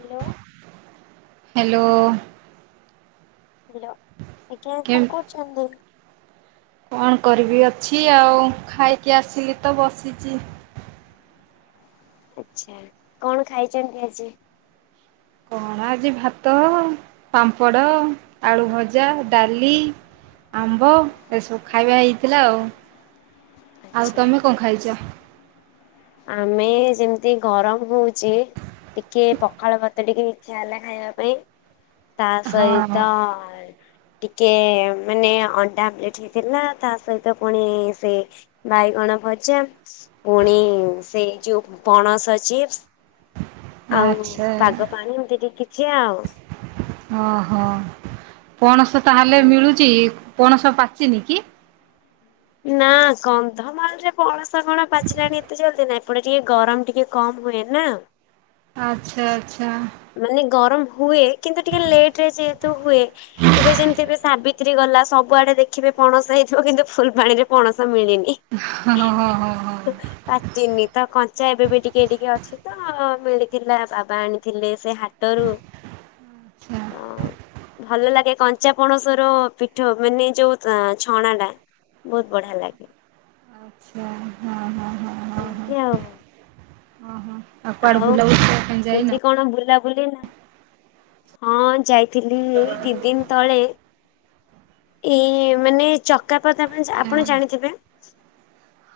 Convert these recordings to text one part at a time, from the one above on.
Hello. Hello. Hello ଆଜ୍ଞା ଏବେ କେମ୍ କଣ କରୁଚନ୍ତି? କଣ କରିବି ଅଛି ଆଉ ଖାଇକି ଆସିଲି ତ ବସିଚି। ଆଛା କଣ ଖାଇଚନ୍ତି ଆଜି? କଣ ଆଜି ଭାତ, ପାମ୍ପଡ଼, ଆଳୁ ଭଜା, ଡାଲି। ଆମ୍ବ ଏସବୁ ଖାଇବା ହେଇଥିଲା ଆଉ। ଆଉ ଆଚ୍ଛା ତମେ କଣ ଖାଇଚ? ଆମେ ଯେମିତି ଗରମ ହଉଚି ଟିକେ ପଖାଳ ମତେ ଟିକେ ଇଚ୍ଛା ହେଲା ଖାଇବା ପାଇଁ। ତା ହଁ ସହିତ ଟିକେ ମାନେ ଅଣ୍ଡା ପ୍ଲେଟ୍ ହେଇଥିଲା ତା ସହିତ ପୁଣି ସେ ବାଇଗଣ ଭଜା ପୁଣି ସେଇ ଯୋଉ ପଣସ ଚିପ୍ସ। ଆଉ ଆଚ୍ଛା ବାଗ ପାଣି ଏମିତି ଟିକେ କିଛି ଆଉ। ଓହୋ ପଣସ ତାହଲେ ମିଳୁଚି? ପଣସ ପାଚିନି କି? ନା କନ୍ଧମାଳରେ ପଣସ କଣ ପାଚିଲାଣି ଏତେ ଜଲ୍ଦି ନା? ଏପଟେ ଟିକେ ଗରମ ଟିକେ କମ ହୁଏ ନା। ଆଛା ଆଚଛା। ମାନେ ଗରମ ହୁଏ କିନ୍ତୁ ଟିକେ ଲେଟରେ ଯେହେତୁ ହୁଏ ଏବେ ଯେମିତି ବି ସାବି ତ୍ରି ଗଲା। ସବୁଆଡେ ଦେଖିବେ ପଣସ ହେଇଥିବ କିନ୍ତୁ ଫୁଲବାଣୀ ରେ ପଣସ ମିଳିନି। ହଁ ହଁ ହଁ ହଁ। ହଁ ପାଚିନି। ତ କଞ୍ଚା ଏବେ ବି ଟିକେ ଟିକେ ଅଛି ତ। ମିଳିଥିଲା ବାବା ଆଣୀ ଥିଲେ ସେ ହାଟରୁ। ହଁ ହଁ। ଭଲ ଲାଗେ କଞ୍ଚା ପଣସ ର ପିଠଉ ମାନେ ଯୋଉ ଛଣା ଟା। ବହୁତ ବଢିଆ ଲାଗେ। ଆଚ୍ଛା ହଁ ହଁ ହଁ। ଏମିତି ଆଉ। ଅ ହଁ ଆଉ କୁଆଡେ ବୁଲାବୁଲି କରିବାପାଇଁ କେମିତି ଯାଇନ? କଣ ବୁଲାବୁଲି ନା ହଁ ଯାଇଥିଲି ଏଇ ଦି ଦିନ୍ ତଳେ ଏଇ ମାନେ ଚ ଚକାପଦ ଆପଣ ଜା ଆପଣ ଜାଣିଥିବେ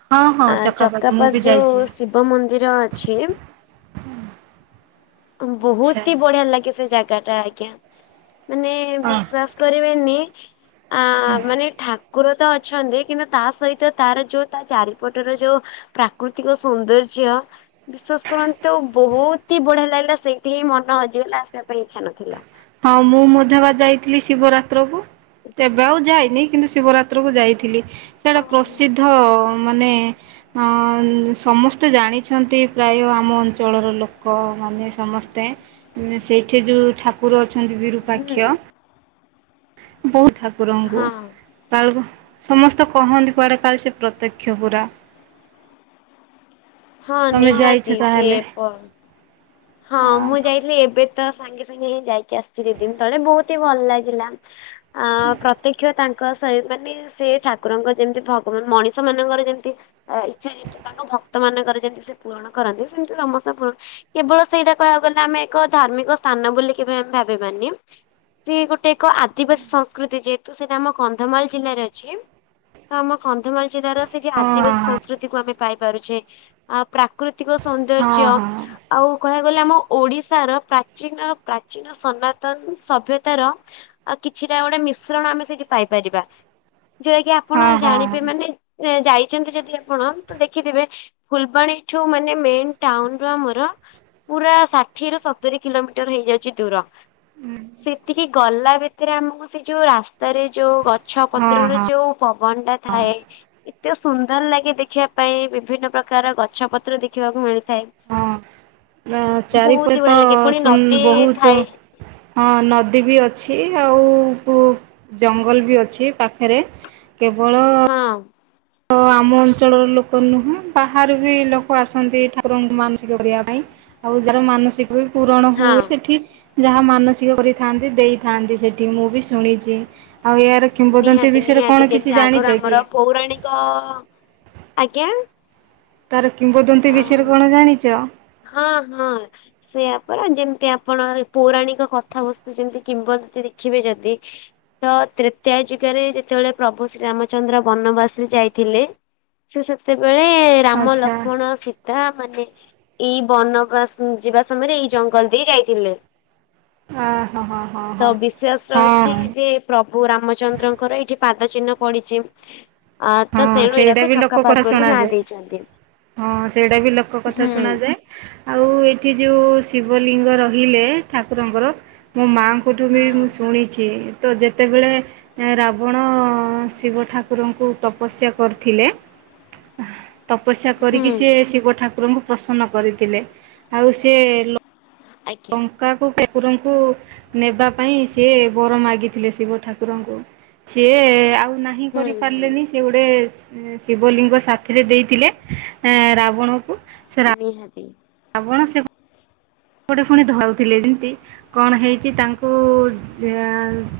ହଁ ହଁ ଆଁ ଚକାପାଖି ମୁଁ ଚକାପଜ ବି ଯଉ ଯାଇଛି ଶିବ୍ ବ ମନ୍ଦିର ଅଛି। ଆଚ୍ଛା ବହୁତି ବଢିଆ ଲାଗେ ସେ ଜାଗା ଟା ଆଜ୍ଞା। ମାନେ ଅ ବିଶ୍ଵାସ କରିବେନି ଆ ମାନେ ଠାକୁର ତ ଅଛନ୍ତି କିନ୍ତୁ ତା ସହିତ ତାର ଯୋଉ ତା ଚାରିପଟର ଯୋଉ ପ୍ରାକୃତିକ ସୌନ୍ଦର୍ଯ୍ୟ ବିଶ୍ବାସ କରନ୍ତୁ ବହୁତି ବଢିଆ ଲାଗିଲା ସେଇଠି ହିଁ ମନ ହଜିଗଲା ଆସିବା ପାଇଁ ଇଚ୍ଛା ନଥିଲା। ହଁ ମୁଁ ମଧ୍ୟବା ଯାଇଥିଲି ଶିବରାତ୍ର କୁ। ଏବେ ଆଉ ଯାଇନି କିନ୍ତୁ ଶିବରାତ୍ର କୁ ଯାଇଥିଲି ସେଟା ଓହୋ ପ୍ରସିଦ୍ଧ ମାନେ ହଁ ସମସ୍ତେ ଜାଣିଛନ୍ତି ପ୍ରାୟ ଆମ ଅଞ୍ଚଳର ଲୋକମାନେ ସମସ୍ତେ ଉଁ ସେଇଠେ ଯଉ ଠାକୁର ଅଛନ୍ତି ହୁଁ ବିରୁପାକ୍ଷ। ବହୁତ୍ ଠାକୁରଙ୍କୁ। ହଁ। କାଳରୁ ସମସ୍ତେ କହନ୍ତି କୁଆଡ଼େ କାଳେ ସେ ପ୍ରତ୍ୟକ୍ଷ ପୁରା। ହଁ ତମେ ଯାଇଛ ନିହାତି ତାହେଲେ ସିଏ ପ ହଁ ମୁଁ ଆଚ୍ଛା ଯାଇଥିଲି ଏବେ ତ ସାଙ୍ଗେ ସାଙ୍ଗେ ହିଁ ଯାଇକି ଆସିଚି ଦି ଦିନ ତଳେ ବହୁତ ଏତେ ଭଲ ଲାଗିଲା ଆଁ ପ୍ରତ୍ୟକ୍ଷ ତା ଙ୍କସେ ମାନେ ସେ ଠାକୁରଙ୍କ ଯେମିତି ଭଗବାନ ମଣିଷ ମାନଙ୍କର ଯେମିତି ଆ ଇଚ୍ଛା ଯେମତି ତାଙ୍କ ଭକ୍ତ ମାନଙ୍କର ଯେମିତି ସେ ପୂରଣ କରନ୍ତି ସେମିତି ସମସ୍ତେ ପୂରଣ କେବଳ ସେଇଟା କହିବାକୁ ଗଲେ ଆମେ ଏକ ଧାର୍ମିକ ସ୍ଥାନ ବୋଲି କେବେ ଆମେ ଭାବିବାନି। ସେ ଗୋଟେ ଏକ ଆଦିବାସୀ ସଂସ୍କୃତି ଯେହେତୁ ସେଟା ଆମ କନ୍ଧମାଳ ଜିଲ୍ଲାରେ ଅଛି। ତ ଆମ କନ୍ଧମାଳ ଜିଲ୍ଲାର ସେ ଯେ ହଁ ଆଦିବାସୀ ହଁ ସଂସ୍କୃତିକୁୁ ଆମେ ପାଇପାରୁଛେ। ଆ ପ୍ରାକୃତିକ ହଁ ସୌନ୍ଦର୍ଯ୍ୟ ହଁ ଆଉ କହିବାକୁ ଗଲେ ଆମ ଓଡିଶାର ପ୍ରାଚୀନ ପ୍ରାଚୀନ ସନାତନ ସଭ୍ୟତାର ଆଉ କିଛିଟା ଗୋଟେ ମିଶ୍ରଣ ଆମେ ସେଇଠି ପାଇପାରିବା ଯୋଉଟା କି ଆପଣ ହଁ ହଁ ଜାଣିବେ ମାନେ ଏ ଯାଇଚନ୍ତି ଯଦି ଆପଣ ତ ଦେଖିଥିବେ ଫୁଲବାଣୀଠୁ ମାନେ ମେନ୍ ଟାଉନ୍ ରୁ ଆମର ପୁରା ଷାଠିଏରୁ ସତୁୁରୀ କିଲୋମିଟର ହେଇଯାଉଚି ଦୂର। ସେତିକି ଗଲା ଭିତରେ ଆମକୁ ସେ ଯୋଉ ରାସ୍ତାରେ ଯୋଉ ଗ ଗଛ ହଁ ପତ୍ରରେ ହଁ ଯୋଉ ପବନ ଟା ଥାଏ ଏତେ ସୁ ନ୍ଦର ଲାଗେ ଦେଖିବା ପାଇଁ ବିଭିନ୍ନ ପ୍ରକାର ଗଛ ପତ୍ର ଦେଖିବାକୁ ମିଳିଥାଏ। ନା ବହୁତ ହି ଚାରିପଟ ବଢିଆ ଲାଗେ ପୁଣି ସୁ ନଦୀ ବହୁତୁ ଥାଏ ହଁ ନଦୀ ବି ଅଛି ଆଉ ପୁ ଜଙ୍ଗଲ ବି ଅଛି ପାଖେରେ। କେବଳ ହଁ। ଆମ ଅଞ୍ଚଳର ଲୋକ ନୁହୁଁ ବାହାରୁ ବି ଲୋକ ଆସନ୍ତି ଠାକୁରଙ୍କୁ ମାନସିକ କରିବା ପାଇଁ। ଆଉ ଯାର ମାନସିକ ବି ପୁରଣ ହଁ ହୁଏ ସେଠି ଯାହା ମାନସିକ କରିଥାନ୍ତି ଦେଇଥାନ୍ତି ସେଠି ମୁଁ ବି ଶୁଣିଚି ଆଉ ଏହାର କିମ୍ବଦନ୍ତୀ ନିହାତି ବିଷୟରେ କଣ ନିହାତି କିଛି ଯେମିତି ଜାଣିଛ ଆଗରୁ କି ଆମର ପୌରାଣିକ ଆଜ୍ଞା? ତାର କିମ୍ବଦନ୍ତୀ ଅଁ, ବିଷୟରେ କଣ ଜାଣିଚ? ହଁ ହଁ। ସେୟା ପରା ଯେମିତି ଆପଣ ଏ ପୌରାଣିକ କଥାବସ୍ତୁ ଯେମିତି କିମ୍ବଦନ୍ତୀ ଦେଖିବେ ଯଦି ତ ତ୍ରେତେୟା ଯୁଗରେ ଯେତେବେଳେ ପ୍ରଭୁ ଶ୍ରୀରାମଚନ୍ଦ୍ର ବନବାସରେ ଯାଇଥିଲେ। ସେ ସେତେବେଳେ ରାମ ଆଚ୍ଛା ଲକ୍ଷ୍ମଣ ସୀତା ମାନେ ଏଇ ବନବାସ ଯିବା ସମୟରେ ଏଇ ଜଙ୍ଗଲ ଦେଇ ଯାଇଥିଲେ। ଆ ହଁ ହଁ ହଁ ତ ହଁ ବିଶ୍ଵାସ ରହିଛି ହଁ କି ଯେ ପ୍ରଭୁ ରାମଚନ୍ଦ୍ରଙ୍କର ଏଇଠି ପାଦ ଚିହ୍ନ ପଡିଚି। ଆ ତ ହଁ ସେଉଣୁ ସେଇଟା ଏଇଟାକୁ ବି ଲୋକ କଥା ଛକାପାଦ୍ ବୋଲି ନାଁ ଶୁଣାଯାଏ। ଦେଇଛନ୍ତି। ହଁ ସେଇଟା ବି ଲୋକ କଥା ହୁଁ ଶୁଣାଯାଏ। ଆଉ ଏଇଠି ଯୋଉ ଶିବଲିଙ୍ଗ ରହିଲେ ଠାକୁରଙ୍କର ମୋ ମାଆ ଙ୍କଠୁ ବି ହଁ ମୁଁ ଶୁଣିଛି। ତ ଯେତେବେଳେ ରାବଣ ଶିବ ଠାକୁରଙ୍କୁ ତପ ପସ୍ୟା କରିଥିଲେ ତପସ୍ୟା କରିକି ହୁଁ ସିଏ ଶିବ ଠାକୁରଙ୍କୁ ପ୍ରସନ୍ନ କରିଥିଲେ ଆଉ ସେ ଲୋ ଆଜ୍ଞା ଙ୍କ କାକୁ ଠାକୁରଙ୍କୁ ନେବା ପାଇଁ ସିଏ ବର ମାଗିଥିଲେ ଶିବ ଠାକୁରଙ୍କୁ। ଛିଏ ଆଉ ନାହିଁ ହୁଁ ହୁଁ କରିପାରିଲେନି ସେ ଗୋଟେ ଶି ଶିବଲିଙ୍ଗ ସାଥିରେ ଦେଇଥିଲେ ରାବଣକୁ ସେ ନିହାତି। ରାବଣ ସେ ଗୋଟେ ପୁଣି ଧରୁଥିଲେ ଯେମିତି କଣ ହେଇଛି ତାଙ୍କୁ ଯ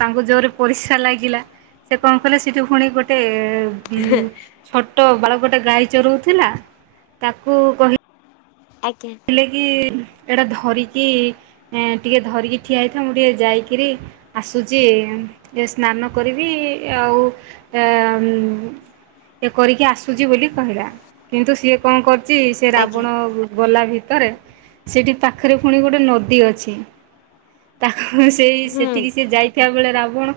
ତାଙ୍କୁ ଜୋରେ ପରିସା ଲାଗିଲା। ସେ କଣ କଲେ ସେଇଟୁ ପୁଣି ଗୋଟେ ହୁଁ ଛୋଟ ବାଳକ ଟେ ଗାଈ ଚରଉଥିଲା ତାକୁ କହି ଆଜ୍ଞା। ଥିଲେ କି ଏଇଟା ଧରିକି ଏଁ ଟିକେ ଧରିକି ଠିଆ ହେଇଥାଅ ମୁଁ ଟିକେ ଯାଇକିରି ଆସୁଚି ଏମ୍ ଏ ସ୍ନାନ କରିବି ଆଉ ଏଁ ଅମ୍ ଏ କରିକି ଆସୁଚି ବୋଲି କହିଲା କିନ୍ତୁ ସିଏ କଣ କରୁଚି ସେ ଆଜ୍ଞା ରାବଣ ଗୁ ଗଲା ଭିତରେ ସେଇଠି ପାଖରେ ପୁଣି ଗୋଟେ ନଦୀ ଅଛି। ତାକୁ ସେଇ ହୁଁ ସେଠିକି ସେ ଯାଇ ଥିବା ବେଳେ ରାବଣ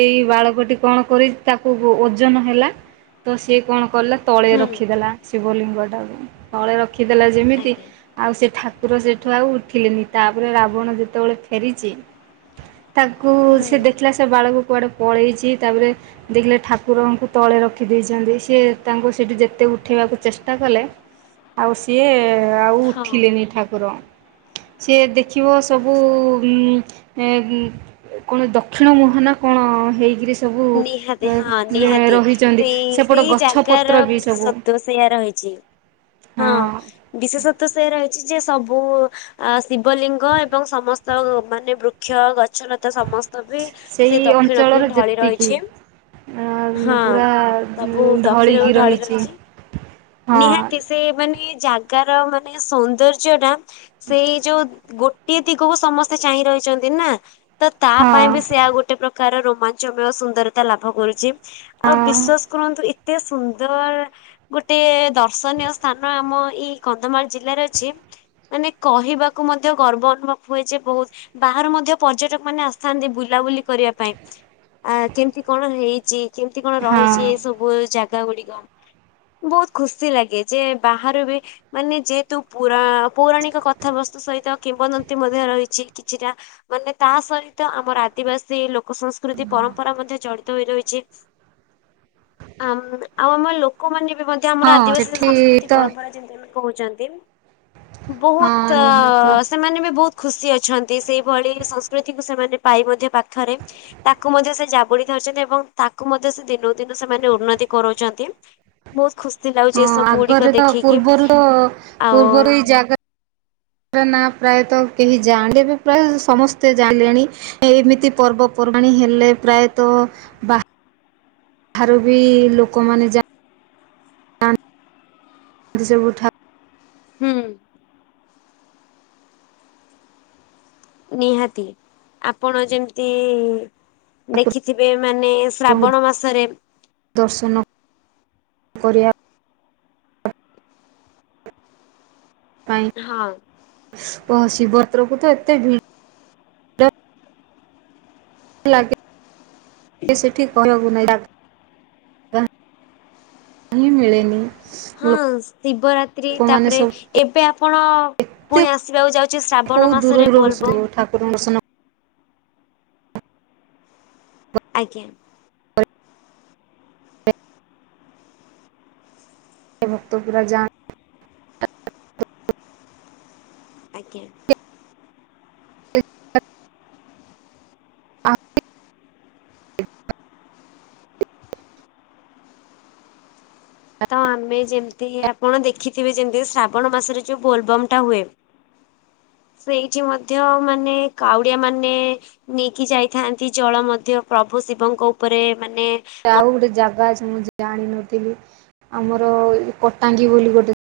ଏଇ ବାଳକଟି କଣ କରି ତାକୁ ବୋ ଓଜନ ହେଲା। ତ ସିଏ କଣ କଲା ତଳେ ହୁଁ ରଖିଦେଲା ଶିବଲିଙ୍ଗ ଟାକୁ ତଳେ ରଖିଦେଲା ଯେମିତି ଆଜ୍ଞା ଆଉ ସେ ଠାକୁର ସେଠୁ ଆଉ ଉଠିଲେନି ତାପରେ ରାବଣ ଯେତେବେଳେ ଫେରିଚି ତାକୁ ହୁଁ ସେ ଦେଖିଲା ସେ ବାଳକୁ କୁଆଡେ ପଳେଇଚି ତାପରେ ଦେଖିଲେ ଠାକୁରଙ୍କୁ ତଳେ ରଖି ଦେଇଚନ୍ତି ସିଏ ତାଙ୍କୁ ସେଠି ଯେତେ ଉଠେଇବାକୁ ଚେଷ୍ଟା କଲେ ଆଉ ସିଏ ଆଉ ହଁ ଉଠିଲେନି ଠାକୁର। ସିଏ ଦେଖିବ ସବୁ ଉଁ ଏଁ ବୁଁ ଏ କଣ ଦକ୍ଷିଣ ମୁହା ନା କଣ ହେଇକିରି ସେ ନିହାତି ହଁ ସବୁ ଏ ଏଁ ନିହାତି ରହିଛନ୍ତି ସେଇ ସେପଟ ଗଛପତ୍ର ବି ସବୁ ସେୟା ରହିଛି ହଁ ବିଶେଷତ୍ୱ ସେଇ ରହି ଯେ ସବୁ ଅ ଶିବଲିଙ୍ଗ ଏବଂ ସମସ୍ତ ମାନେ ବୃକ୍ଷ ଗଛ ଲ ତ ସମସ୍ତ ବି ସେ ଦକ୍ଷିଣକୁ ହିଁ ଢଳି ରହିଚ ନ୍ତି ଆ ପୁରା ସବୁ ଉଁ ଦକ୍ଷିଣକୁ ଢଳିକି ଢଳି ରହିଚି। ରହିଛି। ନିହାତି ସେ ମାନେ ଜାଗାର ମାନେ ସୌନ୍ଦର୍ଯ୍ୟ ଟା ସେଇ ଯୋଉ ଗୋଟିଏ ଦିଗକୁ ସମସ୍ତେ ଚାହିଁ ରହିଛନ୍ତି ନା ତ ତା ପାଇଁ ହଁ ବି ସେ ଆଉ ଗୋଟେ ପ୍ରକ କାର ରୋମାଞ୍ଚମୟ ସୁନ୍ଦରତା ଲାଭ କରୁଛି ଆଉ ହଁ ବିଶ୍ଵାସ କରନ୍ତୁ ଏ ଏତେ ସୁନ୍ଦର ଗୋଟେ ଦର୍ଶନୀୟ ସ୍ଥାନ ଆମ ଏଇ କନ୍ଧମାଳ ଜିଲ୍ଲାରେ ଅଛି। ମାନେ କହିବାକୁ ମଧ୍ୟ ଗର୍ବ ଅନୁଭବ ହୁଏ ଯେ ବହୁତ ବାହାରୁ ମଧ୍ୟ ପର୍ଯ୍ୟଟକ ମାନେ ଆସିଥାନ୍ତି ବୁଲାବୁଲି କରିବା ପାଇଁ। ଆ କେମିତି କଣ ହେଇଛି କେମତି କଣ ହଁ ରହିଛି ଏ ସବୁ ଜାଗା ଗୁଡିକ। ବହୁତ ଖୁସି ଲାଗେ, ଯେ ବାହାରୁ ବି ମାନେ ଯେହେତୁ ପୁର ପୌରାଣିକ କଥାବସ୍ତୁ ସହିତ କିମ୍ବଦନ୍ତୀ ମଧ୍ୟ ରହିଚି, କିଛିଟା ମାନେ ତା ସହିତ ଆମର ଆଦିବାସୀ ଲୋକ ସଂସ୍କୃତି ପରମ୍ପରା ମଧ୍ୟ ଜଡିତ ହୋଇ ରହିଚି। [inaudible] ଆ ଆଉ ଆମ ଲୋକମାନେ ବି ମଧ୍ୟ ଆମର ହଁ ଆଦିବାସୀ ସେଠି ସଂସ୍କୃତି ତ ପରମ୍ପରା ଯେମତି କହୁଛନ୍ତି ହଁ ବୋହୁତ ନିହାତି ସେମାନେ ବି ବୋହୁତ ଖୁସି ଅଛନ୍ତି ସେଇଭଳି ସଂସ୍କୃତିକୁ ସେମାନେ ପାଇ ମଧ୍ୟ ପାଖରେ ତାକୁ ମଧ୍ୟ ସେ ଜାବୁଡି ଧରିଚନ୍ତି, ଏବଂ ତାକୁ ମଧ୍ୟ ସେ ଦିନକୁ ଦିନ ସେମାନେ ଉନ୍ନତି କରୋଉଚନ୍ତି। ବୋହୁତ ଖୁସି [unintelligible] ହଁ ଆଗରେ ତ ଦେଖିକି। ପୂର୍ବରୁ ଆଉ ପୂର୍ବରୁ ଏଇ ଜାଗା ପା ନାଁ ପ୍ରାୟତଃ କେହି ଜାଣିବି ଏବେ ପ୍ରାୟ ସମସ୍ତେ ଜାଣିଲେଣି। ଏମିତି ପର୍ବପର୍ବାଣି ହେଲେ ପ୍ରାୟତଃ ବା ଠାରୁ ବି ଲୋକମାନେ ଯା ଯାନ୍ତି ସବୁଠାରୁ ହୁଁ। ନିହାତି ଆପଣ ଯେମିତି ଠାକୁରଙ୍କୁ ଦେଖିଥିବେ ମାନେ ଶ୍ରାବଣ ମାସରେ। ଦର୍ଶନ କରିବା। ହଁ। ଶିବ ଶିବାରାତ୍ରକୁ ତ ଏତେ ଭି ଲାଗେ ସେଠି କହିବାକୁ ନାଇଁ ଯାଗ ଯା ହିଁ ମିଳେନି। ହଁ ଶିବରାତ୍ରି ଲୋକମାନେ ତାପରେ ସବୁ ଏବେ ଆପଣ କେତେ ପୁଣି ଆସିବାକୁ ଯାଉ ଶ୍ରାବଣ ମାସରେ ବୋଲ ବମ। ପରର୍ଶନ ଆଜ୍ଞା। ଭକ୍ତ ପୁରା ଯାମ। ଆଜ୍ଞା। ହଁ। [inaudible] ତ ଆମେ ଯେମିତି ଆପଣ ଦେଖିଥିବେ ଯେମିତି ଶ୍ରାବଣ ମାସରେ ଯୋଉ ବୋଲବମ୍ ଟା ହୁଏ। ସେଇଠି ମଧ୍ୟ ମାନେ କାଉଡିଆ ମାନେ ନେଇକି ଯାଇଥାନ୍ତି ଜଳ ମଧ୍ୟ ପ୍ରଭୁ ଶିବଙ୍କ ଉପରେ ମାନେ ମ ଆଉ ଗୋଟେ ଜାଗା ଅଛି ମୁଁ ଜାଣିନଥିଲି, ଆମର କଟାଙ୍ଗୀ ବୋଲି ଗୋଟେ